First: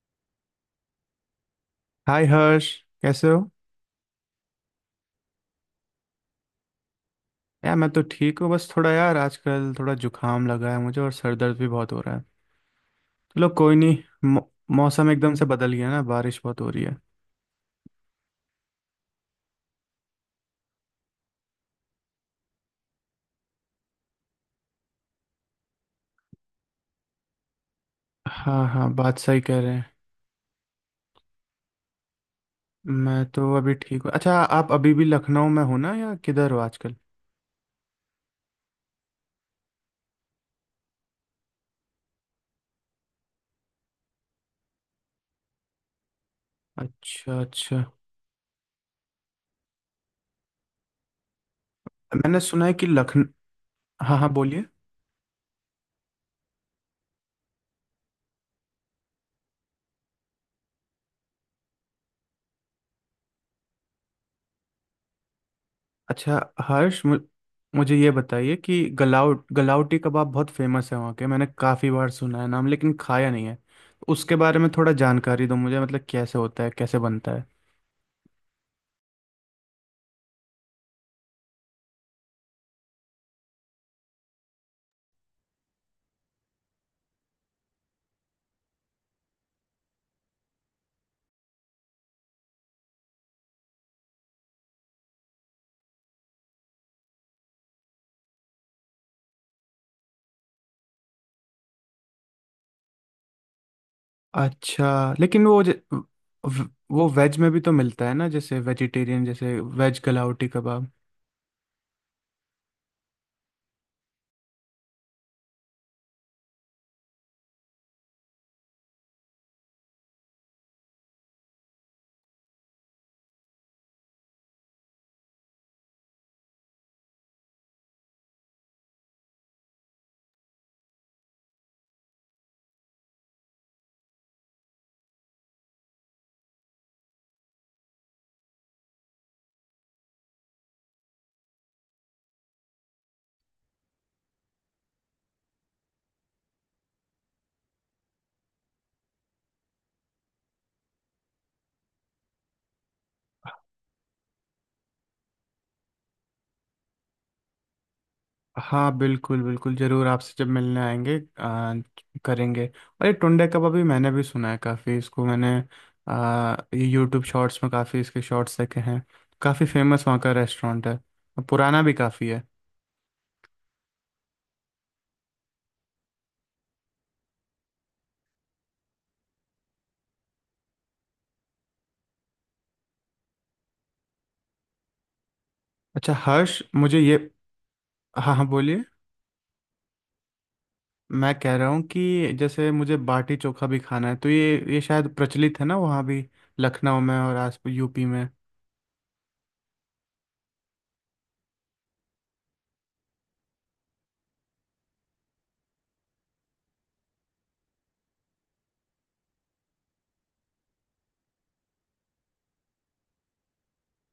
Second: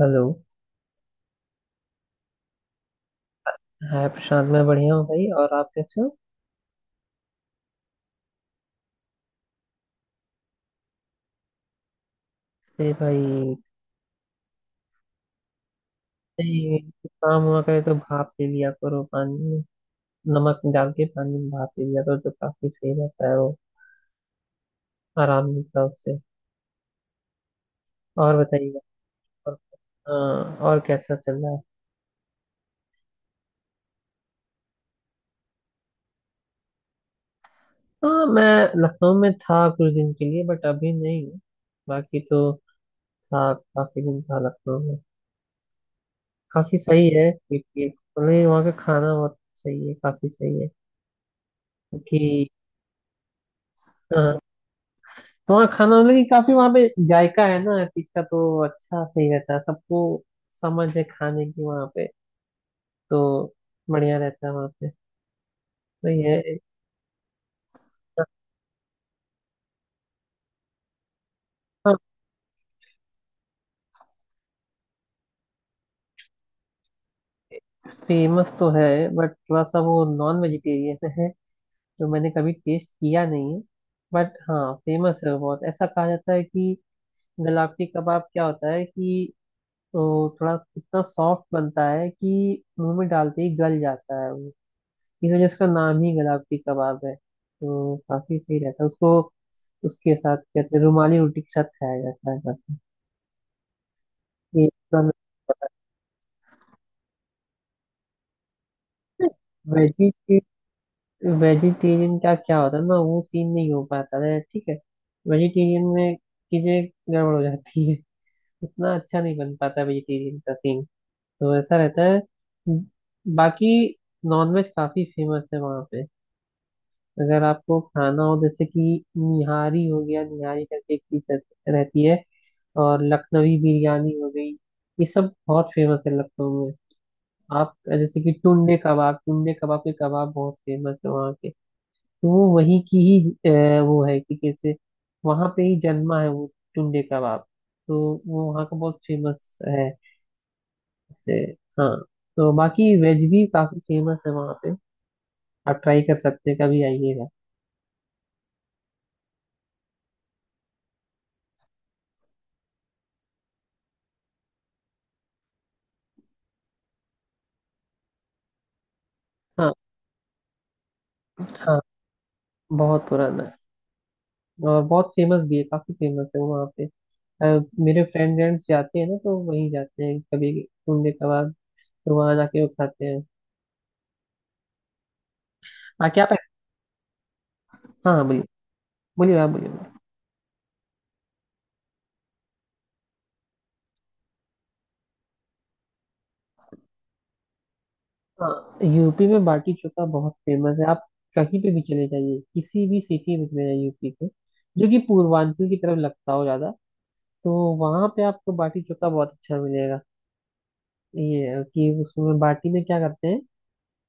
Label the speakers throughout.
Speaker 1: Hello.
Speaker 2: Hi Harsh. कैसे हो?
Speaker 1: Hi Prashant, मैं बढ़िया हूँ भाई। और आप कैसे हो?
Speaker 2: यार, मैं तो ठीक हूँ। बस थोड़ा यार आजकल थोड़ा जुकाम लगा है मुझे और सर दर्द भी बहुत हो रहा है।
Speaker 1: अरे
Speaker 2: चलो
Speaker 1: भाई,
Speaker 2: कोई नहीं। मौ, मौसम एकदम से बदल गया ना, बारिश बहुत हो
Speaker 1: नहीं
Speaker 2: रही है।
Speaker 1: कुछ काम हुआ करे तो भाप ले लिया करो पानी में। नमक डाल के पानी में भाप ले लिया करो तो काफी सही रहता है वो। आराम मिलता है उससे। और
Speaker 2: हाँ
Speaker 1: बताइए।
Speaker 2: हाँ, बात सही
Speaker 1: और
Speaker 2: कह रहे हैं।
Speaker 1: हाँ, और कैसा चल रहा है?
Speaker 2: मैं तो अभी ठीक हूँ। अच्छा, आप अभी भी लखनऊ में हो ना, या किधर हो आजकल?
Speaker 1: हाँ, मैं लखनऊ में था कुछ दिन के लिए बट अभी नहीं हूँ। बाकी तो था, काफी दिन था लखनऊ में। काफी सही है
Speaker 2: अच्छा अच्छा।
Speaker 1: क्योंकि मतलब वहाँ का खाना बहुत सही है, काफी सही है। क्योंकि
Speaker 2: मैंने सुना है कि लखनऊ। हाँ हाँ,
Speaker 1: हाँ
Speaker 2: बोलिए।
Speaker 1: हाँ, खाना मतलब कि काफी वहाँ पे जायका है ना हर चीज का। तो अच्छा सही रहता है सबको, समझ है खाने की वहाँ पे। तो बढ़िया रहता है वहाँ पे। तो
Speaker 2: अच्छा
Speaker 1: ये
Speaker 2: हर्ष, मुझे ये बताइए कि गलाउटी कबाब बहुत फेमस है वहाँ के। मैंने काफ़ी बार सुना है नाम, लेकिन खाया नहीं है। तो उसके बारे में थोड़ा जानकारी दो मुझे, मतलब कैसे होता है, कैसे बनता है?
Speaker 1: फेमस तो है बट थोड़ा सा वो नॉन वेजिटेरियन है, तो मैंने कभी टेस्ट किया नहीं है। बट हाँ, फेमस है वो बहुत। ऐसा कहा जाता है कि गलावटी कबाब क्या होता है कि वो थोड़ा इतना सॉफ्ट बनता है कि मुंह में डालते ही गल जाता है। इस वजह से उसका नाम ही गुलाब की कबाब है। तो काफी सही रहता है उसको। उसके साथ कहते हैं रुमाली रोटी के साथ खाया जाता है काफी।
Speaker 2: अच्छा, लेकिन वो वो वेज में भी तो मिलता है ना, जैसे वेजिटेरियन, जैसे वेज
Speaker 1: वेजिटे
Speaker 2: गलाउटी कबाब?
Speaker 1: वेजिटेरियन वेजिटेरियन का क्या होता है ना, वो सीन नहीं हो पाता है। ठीक है, वेजिटेरियन में चीजें गड़बड़ हो जाती है। उतना अच्छा नहीं बन पाता वेजिटेरियन का सीन। तो ऐसा रहता है। बाकी नॉनवेज काफी फेमस है वहाँ पे। अगर आपको खाना हो जैसे कि निहारी हो गया, निहारी करके एक चीज रहती है। और लखनवी बिरयानी हो गई। ये सब बहुत फेमस है लखनऊ में। आप जैसे कि टुंडे कबाब, टुंडे कबाब के कबाब बहुत फेमस है वहाँ के। तो वो वहीं की ही वो है कि कैसे वहाँ पे ही जन्मा है वो टुंडे कबाब। तो वो वहाँ का बहुत फेमस है। जैसे हाँ, तो बाकी वेज भी काफी फेमस है वहाँ पे। आप ट्राई कर सकते हैं कभी आइएगा।
Speaker 2: हाँ बिल्कुल बिल्कुल, ज़रूर। आपसे जब मिलने आएंगे करेंगे। और ये टुंडे कबाब भी मैंने भी सुना है, काफ़ी इसको मैंने ये यूट्यूब शॉर्ट्स में काफ़ी इसके शॉर्ट्स देखे हैं। काफ़ी
Speaker 1: हाँ
Speaker 2: फेमस वहाँ का रेस्टोरेंट है। और पुराना
Speaker 1: हाँ,
Speaker 2: भी काफ़ी है।
Speaker 1: बहुत पुराना है। और बहुत फेमस भी है, काफी फेमस है वो वहाँ पे। मेरे फ्रेंड्स जाते हैं ना, तो वहीं जाते हैं कभी घूमने कभार। तो वहाँ जाके वो खाते हैं।
Speaker 2: अच्छा
Speaker 1: हाँ क्या आप?
Speaker 2: हर्ष, मुझे ये।
Speaker 1: हाँ हाँ
Speaker 2: हाँ हाँ,
Speaker 1: बोलिए।
Speaker 2: बोलिए।
Speaker 1: बोलिए आप, बोलिए बोलिए।
Speaker 2: मैं कह रहा हूँ कि जैसे मुझे बाटी चोखा भी खाना है। तो ये शायद प्रचलित है ना वहाँ भी, लखनऊ में और आस यूपी में।
Speaker 1: हाँ, यूपी में बाटी चोखा बहुत फेमस है। आप कहीं पे भी चले जाइए, किसी भी सिटी में चले जाइए यूपी के जो कि पूर्वांचल की तरफ लगता हो ज्यादा, तो वहां पे आपको बाटी चोखा बहुत अच्छा मिलेगा। ये है कि उसमें बाटी में क्या करते हैं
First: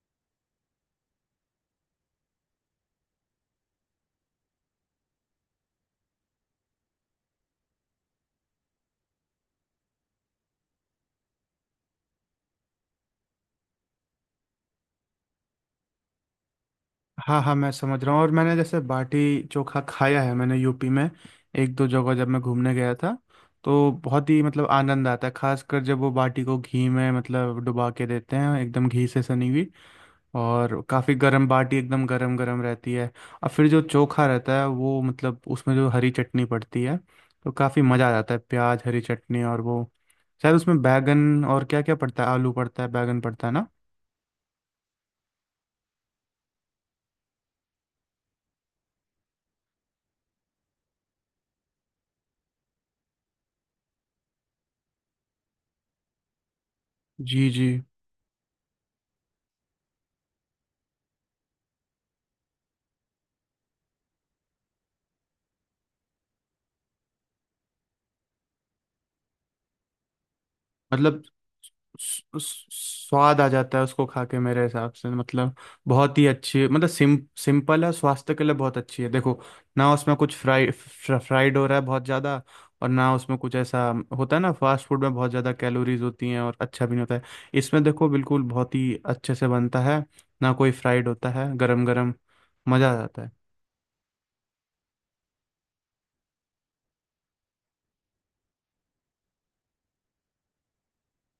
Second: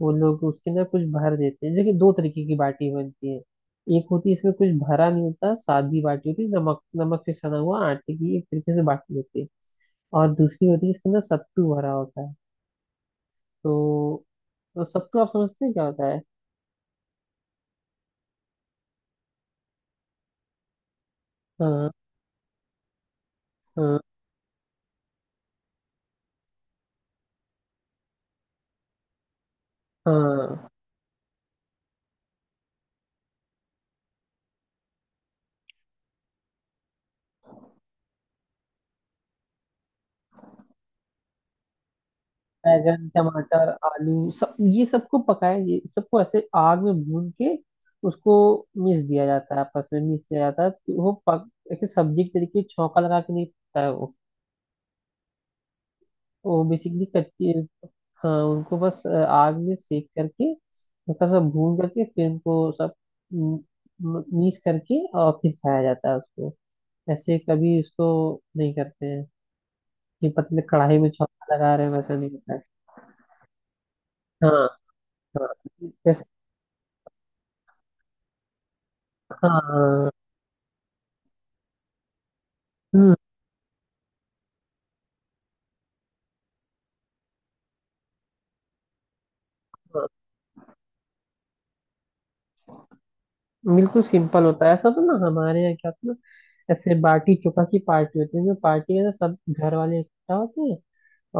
Speaker 1: वो लोग उसके अंदर कुछ भर देते हैं। देखिए दो तरीके की बाटी बनती है। एक होती है इसमें कुछ भरा नहीं होता, सादी बाटी होती है, नमक नमक से सना हुआ आटे की एक तरीके से बाटी होती है। और दूसरी होती है इसके अंदर सत्तू भरा होता है। तो, तो सत्तू आप समझते हैं क्या होता है?
Speaker 2: हाँ हाँ, मैं समझ रहा हूँ। और मैंने जैसे बाटी चोखा खाया है मैंने, यूपी में एक दो
Speaker 1: हाँ
Speaker 2: जगह जब मैं घूमने गया था। तो
Speaker 1: हाँ।
Speaker 2: बहुत ही मतलब आनंद आता है, खासकर जब वो बाटी को घी में मतलब डुबा के देते हैं, एकदम घी से सनी हुई।
Speaker 1: हाँ
Speaker 2: और काफ़ी गर्म बाटी एकदम गरम गरम रहती है। और फिर जो चोखा रहता है वो, मतलब उसमें जो हरी चटनी पड़ती है, तो काफ़ी मज़ा आ जाता है। प्याज, हरी चटनी और वो शायद उसमें बैगन और क्या क्या पड़ता है, आलू पड़ता है,
Speaker 1: बैंगन
Speaker 2: बैगन पड़ता है ना?
Speaker 1: टमाटर आलू सब, ये सबको पकाया, ये सबको ऐसे आग में भून के उसको मिक्स दिया जाता है, आपस में मिक्स किया जाता है। तो वो पक एक सब्जी के तरीके छौंका लगा के नहीं पकता है वो। तो वो बेसिकली
Speaker 2: जी
Speaker 1: कच्ची।
Speaker 2: जी।
Speaker 1: हाँ, उनको बस आग में सेक करके हल्का सा भून करके फिर उनको सब मीस करके और फिर खाया जाता है उसको। ऐसे कभी उसको नहीं करते हैं कि पतले कढ़ाई में
Speaker 2: मतलब
Speaker 1: छौंका लगा रहे हैं, वैसा नहीं होता है।
Speaker 2: स्वाद आ जाता है उसको खा के, मेरे
Speaker 1: हाँ
Speaker 2: हिसाब से मतलब बहुत
Speaker 1: जैसे
Speaker 2: ही अच्छी, मतलब सिम सिंपल है, स्वास्थ्य के लिए बहुत अच्छी है, देखो।
Speaker 1: हाँ
Speaker 2: ना
Speaker 1: हाँ।
Speaker 2: उसमें कुछ फ्राइड हो रहा है बहुत ज़्यादा, और ना
Speaker 1: हम्म
Speaker 2: उसमें कुछ ऐसा होता है ना, फास्ट फूड में बहुत ज़्यादा कैलोरीज होती हैं और अच्छा भी नहीं होता है। इसमें देखो बिल्कुल बहुत ही अच्छे से बनता है, ना कोई फ्राइड होता है, गरम गरम मज़ा आ जाता है।
Speaker 1: बिल्कुल सिंपल होता है, ऐसा तो ना। हमारे यहाँ क्या होता है ना, ऐसे बाटी चोखा की पार्टी होती है। जो पार्टी है ना, सब घर वाले इकट्ठा होते हैं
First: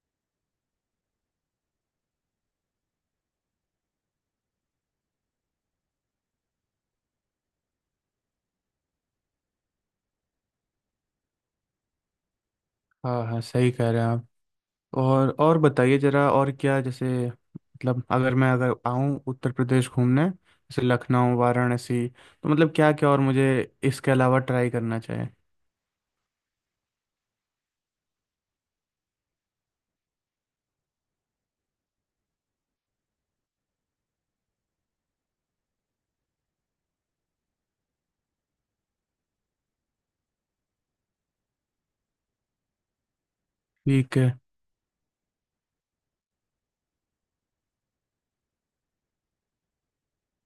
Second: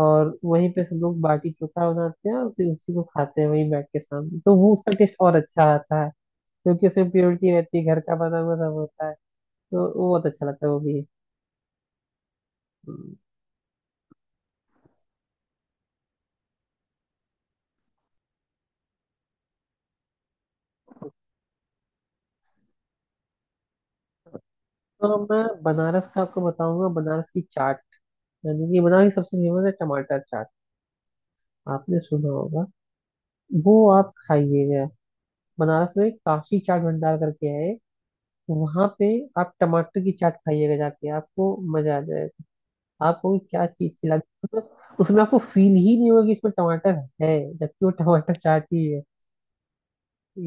Speaker 1: और वहीं पे सब लोग बाटी चोखा बनाते हैं और फिर उसी को खाते हैं वहीं बैठ के सामने, तो वो उसका टेस्ट और अच्छा आता है, क्योंकि उसमें प्योरिटी रहती है, घर का बना हुआ सब होता है। तो वो बहुत अच्छा लगता है वो भी। हम्म।
Speaker 2: हाँ हाँ, सही कह रहे हैं आप। और बताइए जरा, और क्या जैसे मतलब अगर आऊँ उत्तर प्रदेश घूमने, जैसे लखनऊ वाराणसी, तो मतलब क्या क्या और मुझे इसके अलावा ट्राई करना
Speaker 1: तो
Speaker 2: चाहिए?
Speaker 1: मैं बनारस का आपको बताऊंगा, बनारस की चाट, यानी कि बनारस की सबसे फेमस है टमाटर चाट। आपने सुना होगा। वो आप खाइएगा। बनारस में काशी चाट भंडार करके है, वहां पे आप टमाटर की चाट खाइएगा जाके, आपको मजा आ जाएगा। आपको क्या चीज
Speaker 2: ठीक
Speaker 1: खिलाती
Speaker 2: है।
Speaker 1: है, मतलब उसमें आपको फील ही नहीं होगा कि इसमें टमाटर है, जबकि वो टमाटर चाट ही है।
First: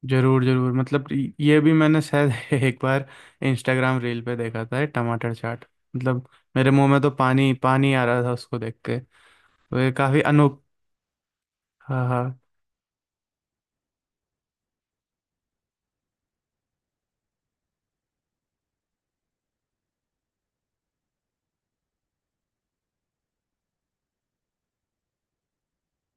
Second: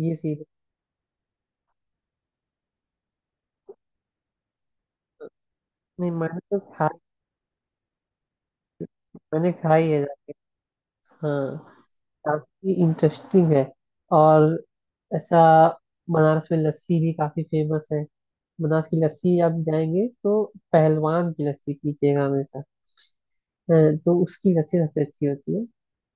Speaker 1: ये
Speaker 2: जरूर
Speaker 1: सीन।
Speaker 2: जरूर, मतलब ये भी मैंने शायद एक बार इंस्टाग्राम रील पे देखा था, ये टमाटर चाट।
Speaker 1: नहीं
Speaker 2: मतलब
Speaker 1: मैंने तो
Speaker 2: मेरे मुंह
Speaker 1: खा,
Speaker 2: में तो पानी पानी आ रहा था उसको देख के।
Speaker 1: मैंने
Speaker 2: तो
Speaker 1: खाई
Speaker 2: ये
Speaker 1: है
Speaker 2: काफी
Speaker 1: जाके।
Speaker 2: अनोख।
Speaker 1: हाँ,
Speaker 2: हाँ हाँ,
Speaker 1: काफी इंटरेस्टिंग है। और ऐसा बनारस में लस्सी भी काफी फेमस है। बनारस की लस्सी आप जाएंगे तो पहलवान की लस्सी पीजिएगा हमेशा। हाँ, तो उसकी लस्सी सबसे अच्छी होती है।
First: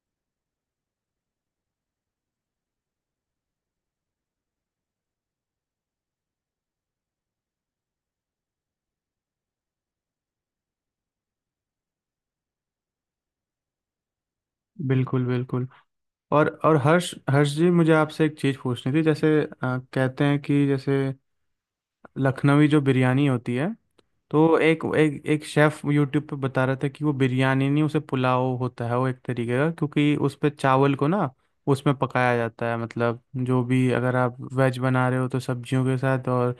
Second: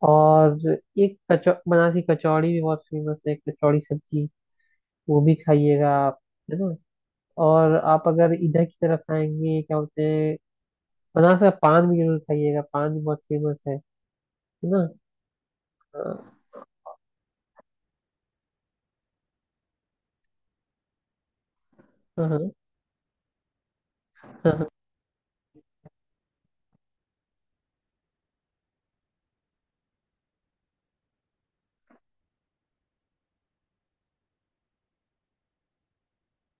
Speaker 1: और एक कचौ, बनारस की कचौड़ी भी बहुत फेमस है, कचौड़ी सब्जी। वो भी खाइएगा आप। है ना। और आप अगर इधर की तरफ आएंगे क्या बोलते हैं, बनारस का पान भी जरूर खाइएगा, पान भी बहुत फेमस है। है ना।
Speaker 2: बिल्कुल बिल्कुल।
Speaker 1: हाँ
Speaker 2: और हर्ष हर्ष जी, मुझे आपसे एक चीज़ पूछनी थी, जैसे कहते हैं कि जैसे
Speaker 1: हाँ हाँ
Speaker 2: लखनवी जो बिरयानी होती है, तो
Speaker 1: हाँ।
Speaker 2: एक एक एक शेफ यूट्यूब पे बता रहा था कि वो बिरयानी नहीं, उसे पुलाव होता है वो, एक तरीके का, क्योंकि उस पे चावल को ना उसमें पकाया जाता है, मतलब जो भी अगर आप वेज बना रहे हो तो सब्जियों के साथ, और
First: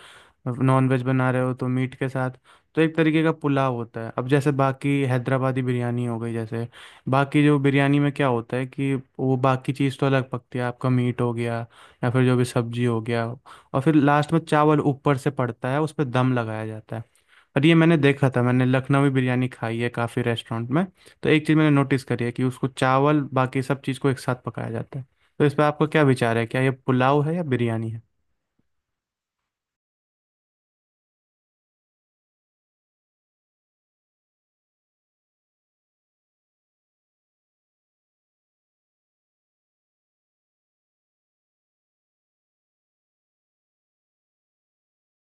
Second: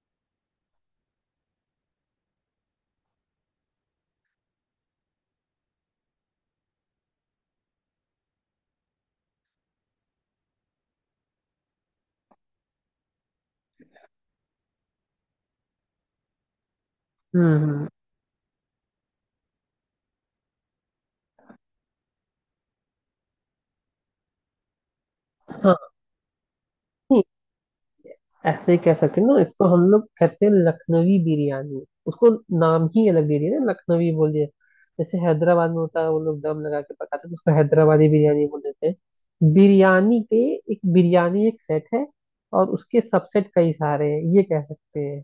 Speaker 2: नॉन वेज बना रहे हो तो मीट के साथ। तो एक तरीके का पुलाव होता है। अब जैसे बाकी हैदराबादी बिरयानी हो गई, जैसे बाकी जो बिरयानी में क्या होता है कि वो बाकी चीज़ तो अलग पकती है, आपका मीट हो गया या फिर जो भी सब्जी हो गया, और फिर लास्ट में चावल ऊपर से पड़ता है, उस पर दम लगाया जाता है।
Speaker 1: हम्म,
Speaker 2: पर ये
Speaker 1: हम्म,
Speaker 2: मैंने देखा था, मैंने लखनवी बिरयानी खाई है काफ़ी रेस्टोरेंट में। तो एक चीज़ मैंने नोटिस करी है कि उसको चावल बाकी सब चीज़ को एक साथ पकाया जाता है। तो इस पर आपका
Speaker 1: हाँ।
Speaker 2: क्या विचार है, क्या ये पुलाव
Speaker 1: नहीं,
Speaker 2: है या बिरयानी है?
Speaker 1: ऐसे ही कह सकते हैं ना, इसको हम लोग कहते हैं लखनवी बिरयानी उसको। नाम ही अलग दे दिया ना लखनवी बोल दिया। जैसे हैदराबाद में होता है वो लोग दम लगा के पकाते हैं, तो उसको हैदराबादी बिरयानी बोल देते हैं। बिरयानी के, एक बिरयानी एक सेट है और उसके सबसेट कई सारे हैं, ये कह सकते हैं।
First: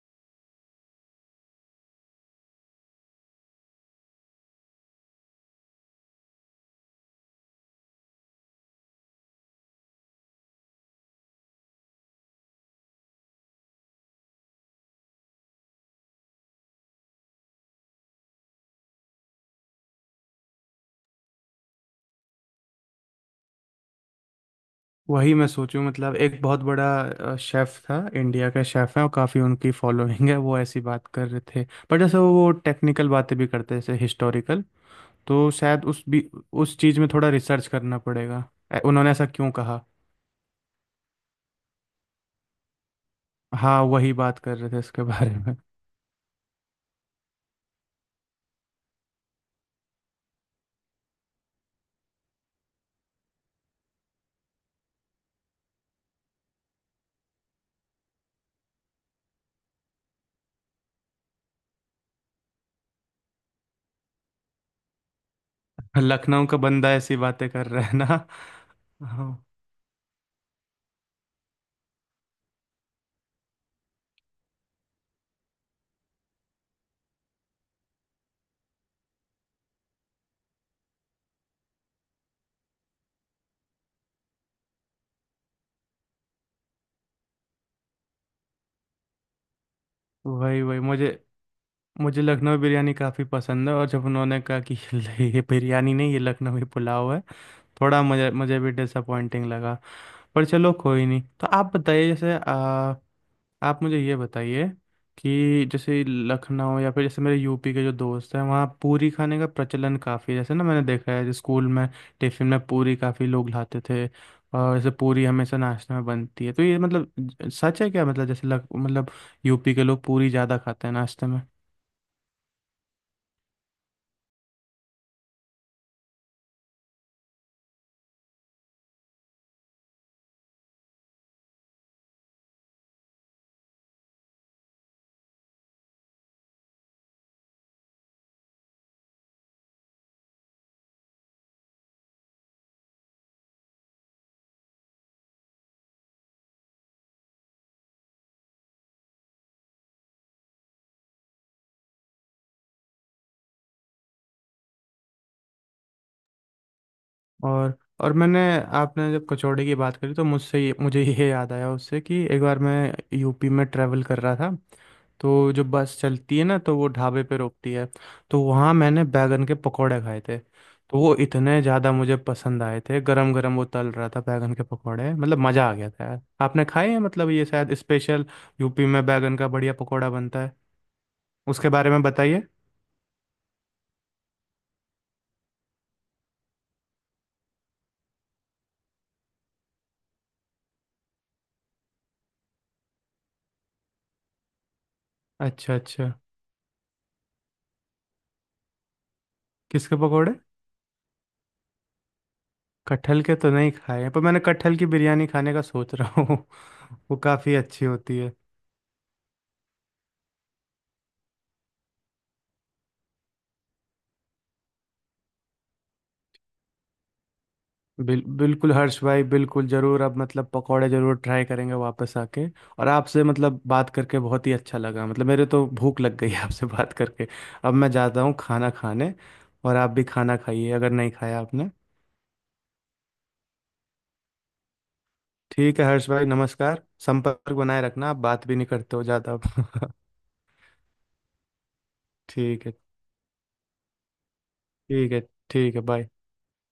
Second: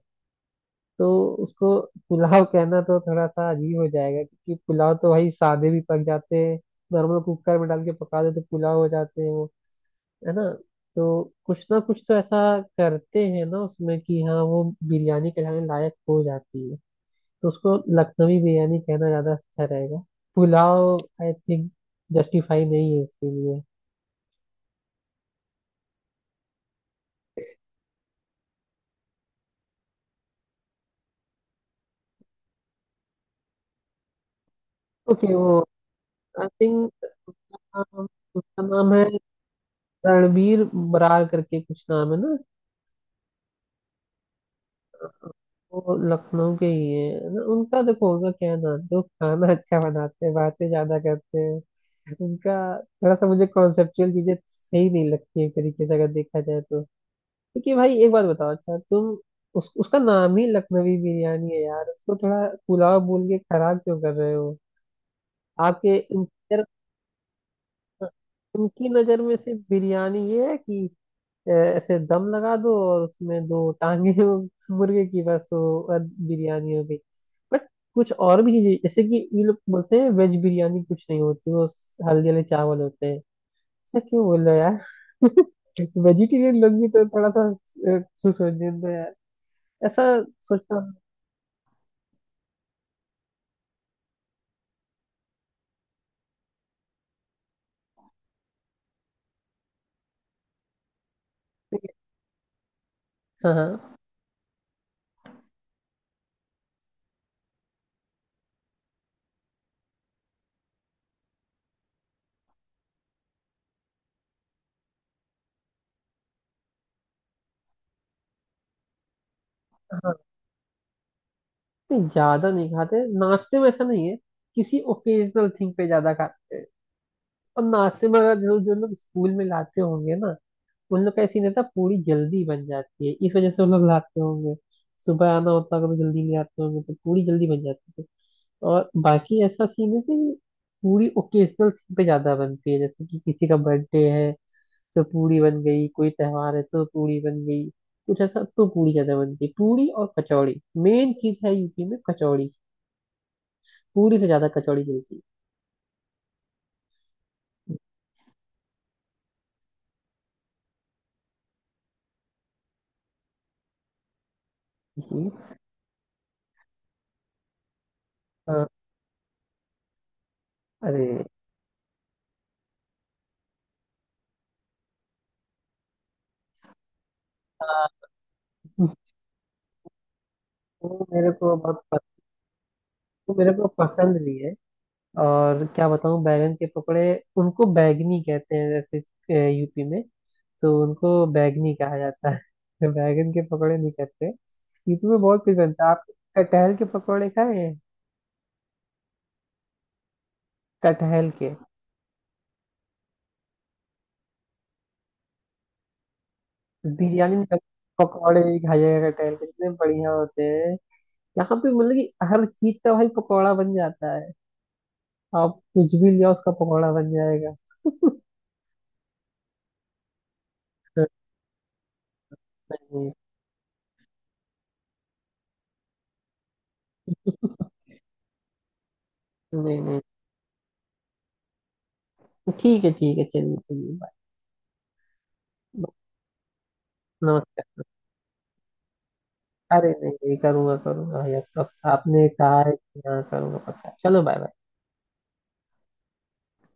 Speaker 1: तो उसको पुलाव कहना तो थोड़ा सा अजीब हो जाएगा क्योंकि पुलाव तो भाई सादे भी पक जाते हैं। नॉर्मल कुकर में डाल के पका दो तो पुलाव हो जाते हैं वो। है ना। तो कुछ ना कुछ तो ऐसा करते हैं ना उसमें कि हाँ, वो बिरयानी कहलाने लायक हो जाती है। तो उसको लखनवी बिरयानी कहना ज्यादा अच्छा रहेगा। पुलाव आई थिंक जस्टिफाई नहीं है इसके लिए।
Speaker 2: वही मैं सोचूं, मतलब एक बहुत बड़ा शेफ था, इंडिया का शेफ है और काफ़ी उनकी फॉलोइंग है, वो ऐसी बात कर रहे थे। पर जैसे वो टेक्निकल बातें भी करते हैं, जैसे हिस्टोरिकल।
Speaker 1: ओके
Speaker 2: तो
Speaker 1: वो
Speaker 2: शायद
Speaker 1: आई
Speaker 2: उस
Speaker 1: थिंक,
Speaker 2: चीज़ में थोड़ा
Speaker 1: उसका
Speaker 2: रिसर्च करना
Speaker 1: नाम,
Speaker 2: पड़ेगा।
Speaker 1: उसका नाम है
Speaker 2: उन्होंने ऐसा क्यों कहा?
Speaker 1: रणबीर बरार करके कुछ नाम है ना।
Speaker 2: हाँ, वही बात कर रहे थे इसके बारे में।
Speaker 1: वो लखनऊ के ही है न- उनका, देखो उनका क्या है ना, जो खाना अच्छा बनाते हैं बातें ज्यादा करते हैं। उनका थोड़ा सा मुझे कॉन्सेप्चुअल चीजें सही नहीं लगती, एक तरीके से अगर देखा जाए तो। क्योंकि भाई एक बात बताओ, अच्छा तुम, उसका नाम ही लखनवी बिरयानी है यार, उसको थोड़ा पुलाव बोल के खराब क्यों कर रहे हो। आपके
Speaker 2: लखनऊ
Speaker 1: उनकी
Speaker 2: का
Speaker 1: नजर,
Speaker 2: बंदा ऐसी बातें कर रहा है ना।
Speaker 1: उनकी नजर
Speaker 2: हाँ
Speaker 1: में सिर्फ बिरयानी ये है कि ऐसे दम लगा दो और उसमें दो टांगे हो मुर्गे की, बस वो और बिरयानी हो गई। बट कुछ और भी चीजें जैसे कि ये लोग बोलते हैं वेज बिरयानी कुछ नहीं होती, वो स- हल्दी वाले चावल होते हैं। ऐसा क्यों बोल रहे हो यार। वेजिटेरियन लोग भी तो थोड़ा सा खुश हो जाते हैं यार, ऐसा
Speaker 2: वही
Speaker 1: सोचता
Speaker 2: वही
Speaker 1: हूँ।
Speaker 2: मुझे मुझे लखनवी बिरयानी काफ़ी पसंद है, और जब उन्होंने कहा कि ये बिरयानी नहीं, ये लखनवी पुलाव है, थोड़ा मुझे मुझे भी डिसअपॉइंटिंग लगा। पर चलो कोई नहीं। तो आप बताइए, जैसे
Speaker 1: हाँ
Speaker 2: आप
Speaker 1: हाँ
Speaker 2: मुझे ये बताइए कि जैसे लखनऊ या फिर जैसे मेरे यूपी के जो दोस्त हैं, वहाँ पूरी खाने का प्रचलन काफ़ी है जैसे, ना मैंने देखा है जैसे स्कूल में टिफिन में पूरी काफ़ी लोग लाते थे। और जैसे पूरी हमेशा नाश्ते में बनती है, तो ये मतलब सच है क्या, मतलब जैसे मतलब यूपी के लोग
Speaker 1: हाँ।
Speaker 2: पूरी ज़्यादा खाते हैं नाश्ते में?
Speaker 1: नहीं, ज्यादा नहीं खाते नाश्ते में, ऐसा नहीं है। किसी ओकेजनल थिंग पे ज्यादा खाते हैं। और नाश्ते में अगर जो जो लोग स्कूल में लाते होंगे ना, उन लोग का ऐसी रहता है, पूरी जल्दी बन जाती है, इस वजह से वो लोग लाते होंगे। सुबह आना होता है, कभी जल्दी ले आते होंगे तो पूरी जल्दी बन जाती है। और बाकी ऐसा सीन है कि पूरी ओकेजनल थिंग पे ज्यादा बनती है, जैसे कि किसी का बर्थडे है तो पूरी बन गई, कोई त्योहार है तो पूरी बन गई, कुछ ऐसा। तो पूरी ज्यादा बनती है। पूरी और कचौड़ी मेन चीज है यूपी में, कचौड़ी पूरी से ज्यादा कचौड़ी चलती
Speaker 2: और
Speaker 1: है।
Speaker 2: और मैंने आपने जब कचौड़ी की बात करी तो मुझसे ये मुझे ये याद आया उससे, कि एक बार मैं यूपी में ट्रैवल कर रहा था।
Speaker 1: जी,
Speaker 2: तो जो बस चलती है ना, तो वो ढाबे पे रोकती है। तो
Speaker 1: अ,
Speaker 2: वहाँ मैंने बैगन के पकौड़े खाए थे। तो
Speaker 1: अरे
Speaker 2: वो इतने ज़्यादा मुझे पसंद आए थे, गरम गरम वो तल रहा था बैगन के पकौड़े, मतलब मज़ा आ गया था यार। आपने खाए हैं? मतलब ये शायद
Speaker 1: हाँ,
Speaker 2: स्पेशल यूपी में बैगन का बढ़िया पकौड़ा बनता है।
Speaker 1: वो मेरे को
Speaker 2: उसके
Speaker 1: बहुत
Speaker 2: बारे
Speaker 1: पस-,
Speaker 2: में बताइए।
Speaker 1: वो मेरे को पसंद भी है। और क्या बताऊं, बैगन के पकौड़े, उनको बैगनी कहते हैं जैसे यूपी में। तो उनको बैगनी कहा जाता है, बैगन के पकौड़े नहीं कहते। यूपी में बहुत कुछ
Speaker 2: अच्छा
Speaker 1: बनता है आप।
Speaker 2: अच्छा।
Speaker 1: कटहल के पकौड़े खाए हैं?
Speaker 2: किसके पकौड़े?
Speaker 1: कटहल के,
Speaker 2: कटहल के तो नहीं खाए हैं, पर मैंने कटहल की बिरयानी खाने का सोच रहा हूँ। वो
Speaker 1: बिरयानी में
Speaker 2: काफ़ी
Speaker 1: कट-,
Speaker 2: अच्छी होती है।
Speaker 1: पकौड़े भी खाइएगा कटहल के, इतने बढ़िया होते हैं। यहाँ पे मतलब कि हर चीज का भाई पकौड़ा बन जाता है। आप कुछ भी लिया उसका पकौड़ा बन जाएगा।
Speaker 2: बिल्कुल हर्ष भाई, बिल्कुल ज़रूर। अब मतलब पकौड़े ज़रूर ट्राई करेंगे वापस आके। और
Speaker 1: नहीं
Speaker 2: आपसे मतलब बात करके बहुत ही अच्छा लगा, मतलब मेरे तो भूख लग गई है आपसे बात करके। अब मैं जाता हूँ खाना खाने,
Speaker 1: नहीं
Speaker 2: और
Speaker 1: नहीं
Speaker 2: आप
Speaker 1: नहीं।
Speaker 2: भी खाना खाइए अगर नहीं खाया आपने।
Speaker 1: ठीक है ठीक है, चलिए चलिए बाय।
Speaker 2: ठीक है हर्ष भाई, नमस्कार। संपर्क बनाए
Speaker 1: नमस्कार।
Speaker 2: रखना, आप बात भी नहीं करते हो ज़्यादा।
Speaker 1: अरे नहीं, नहीं करूँगा करूँगा ये तो, आपने कहा
Speaker 2: ठीक है,
Speaker 1: है कि हाँ करूँगा पक्का। चलो बाय बाय।
Speaker 2: ठीक है, ठीक है, बाय।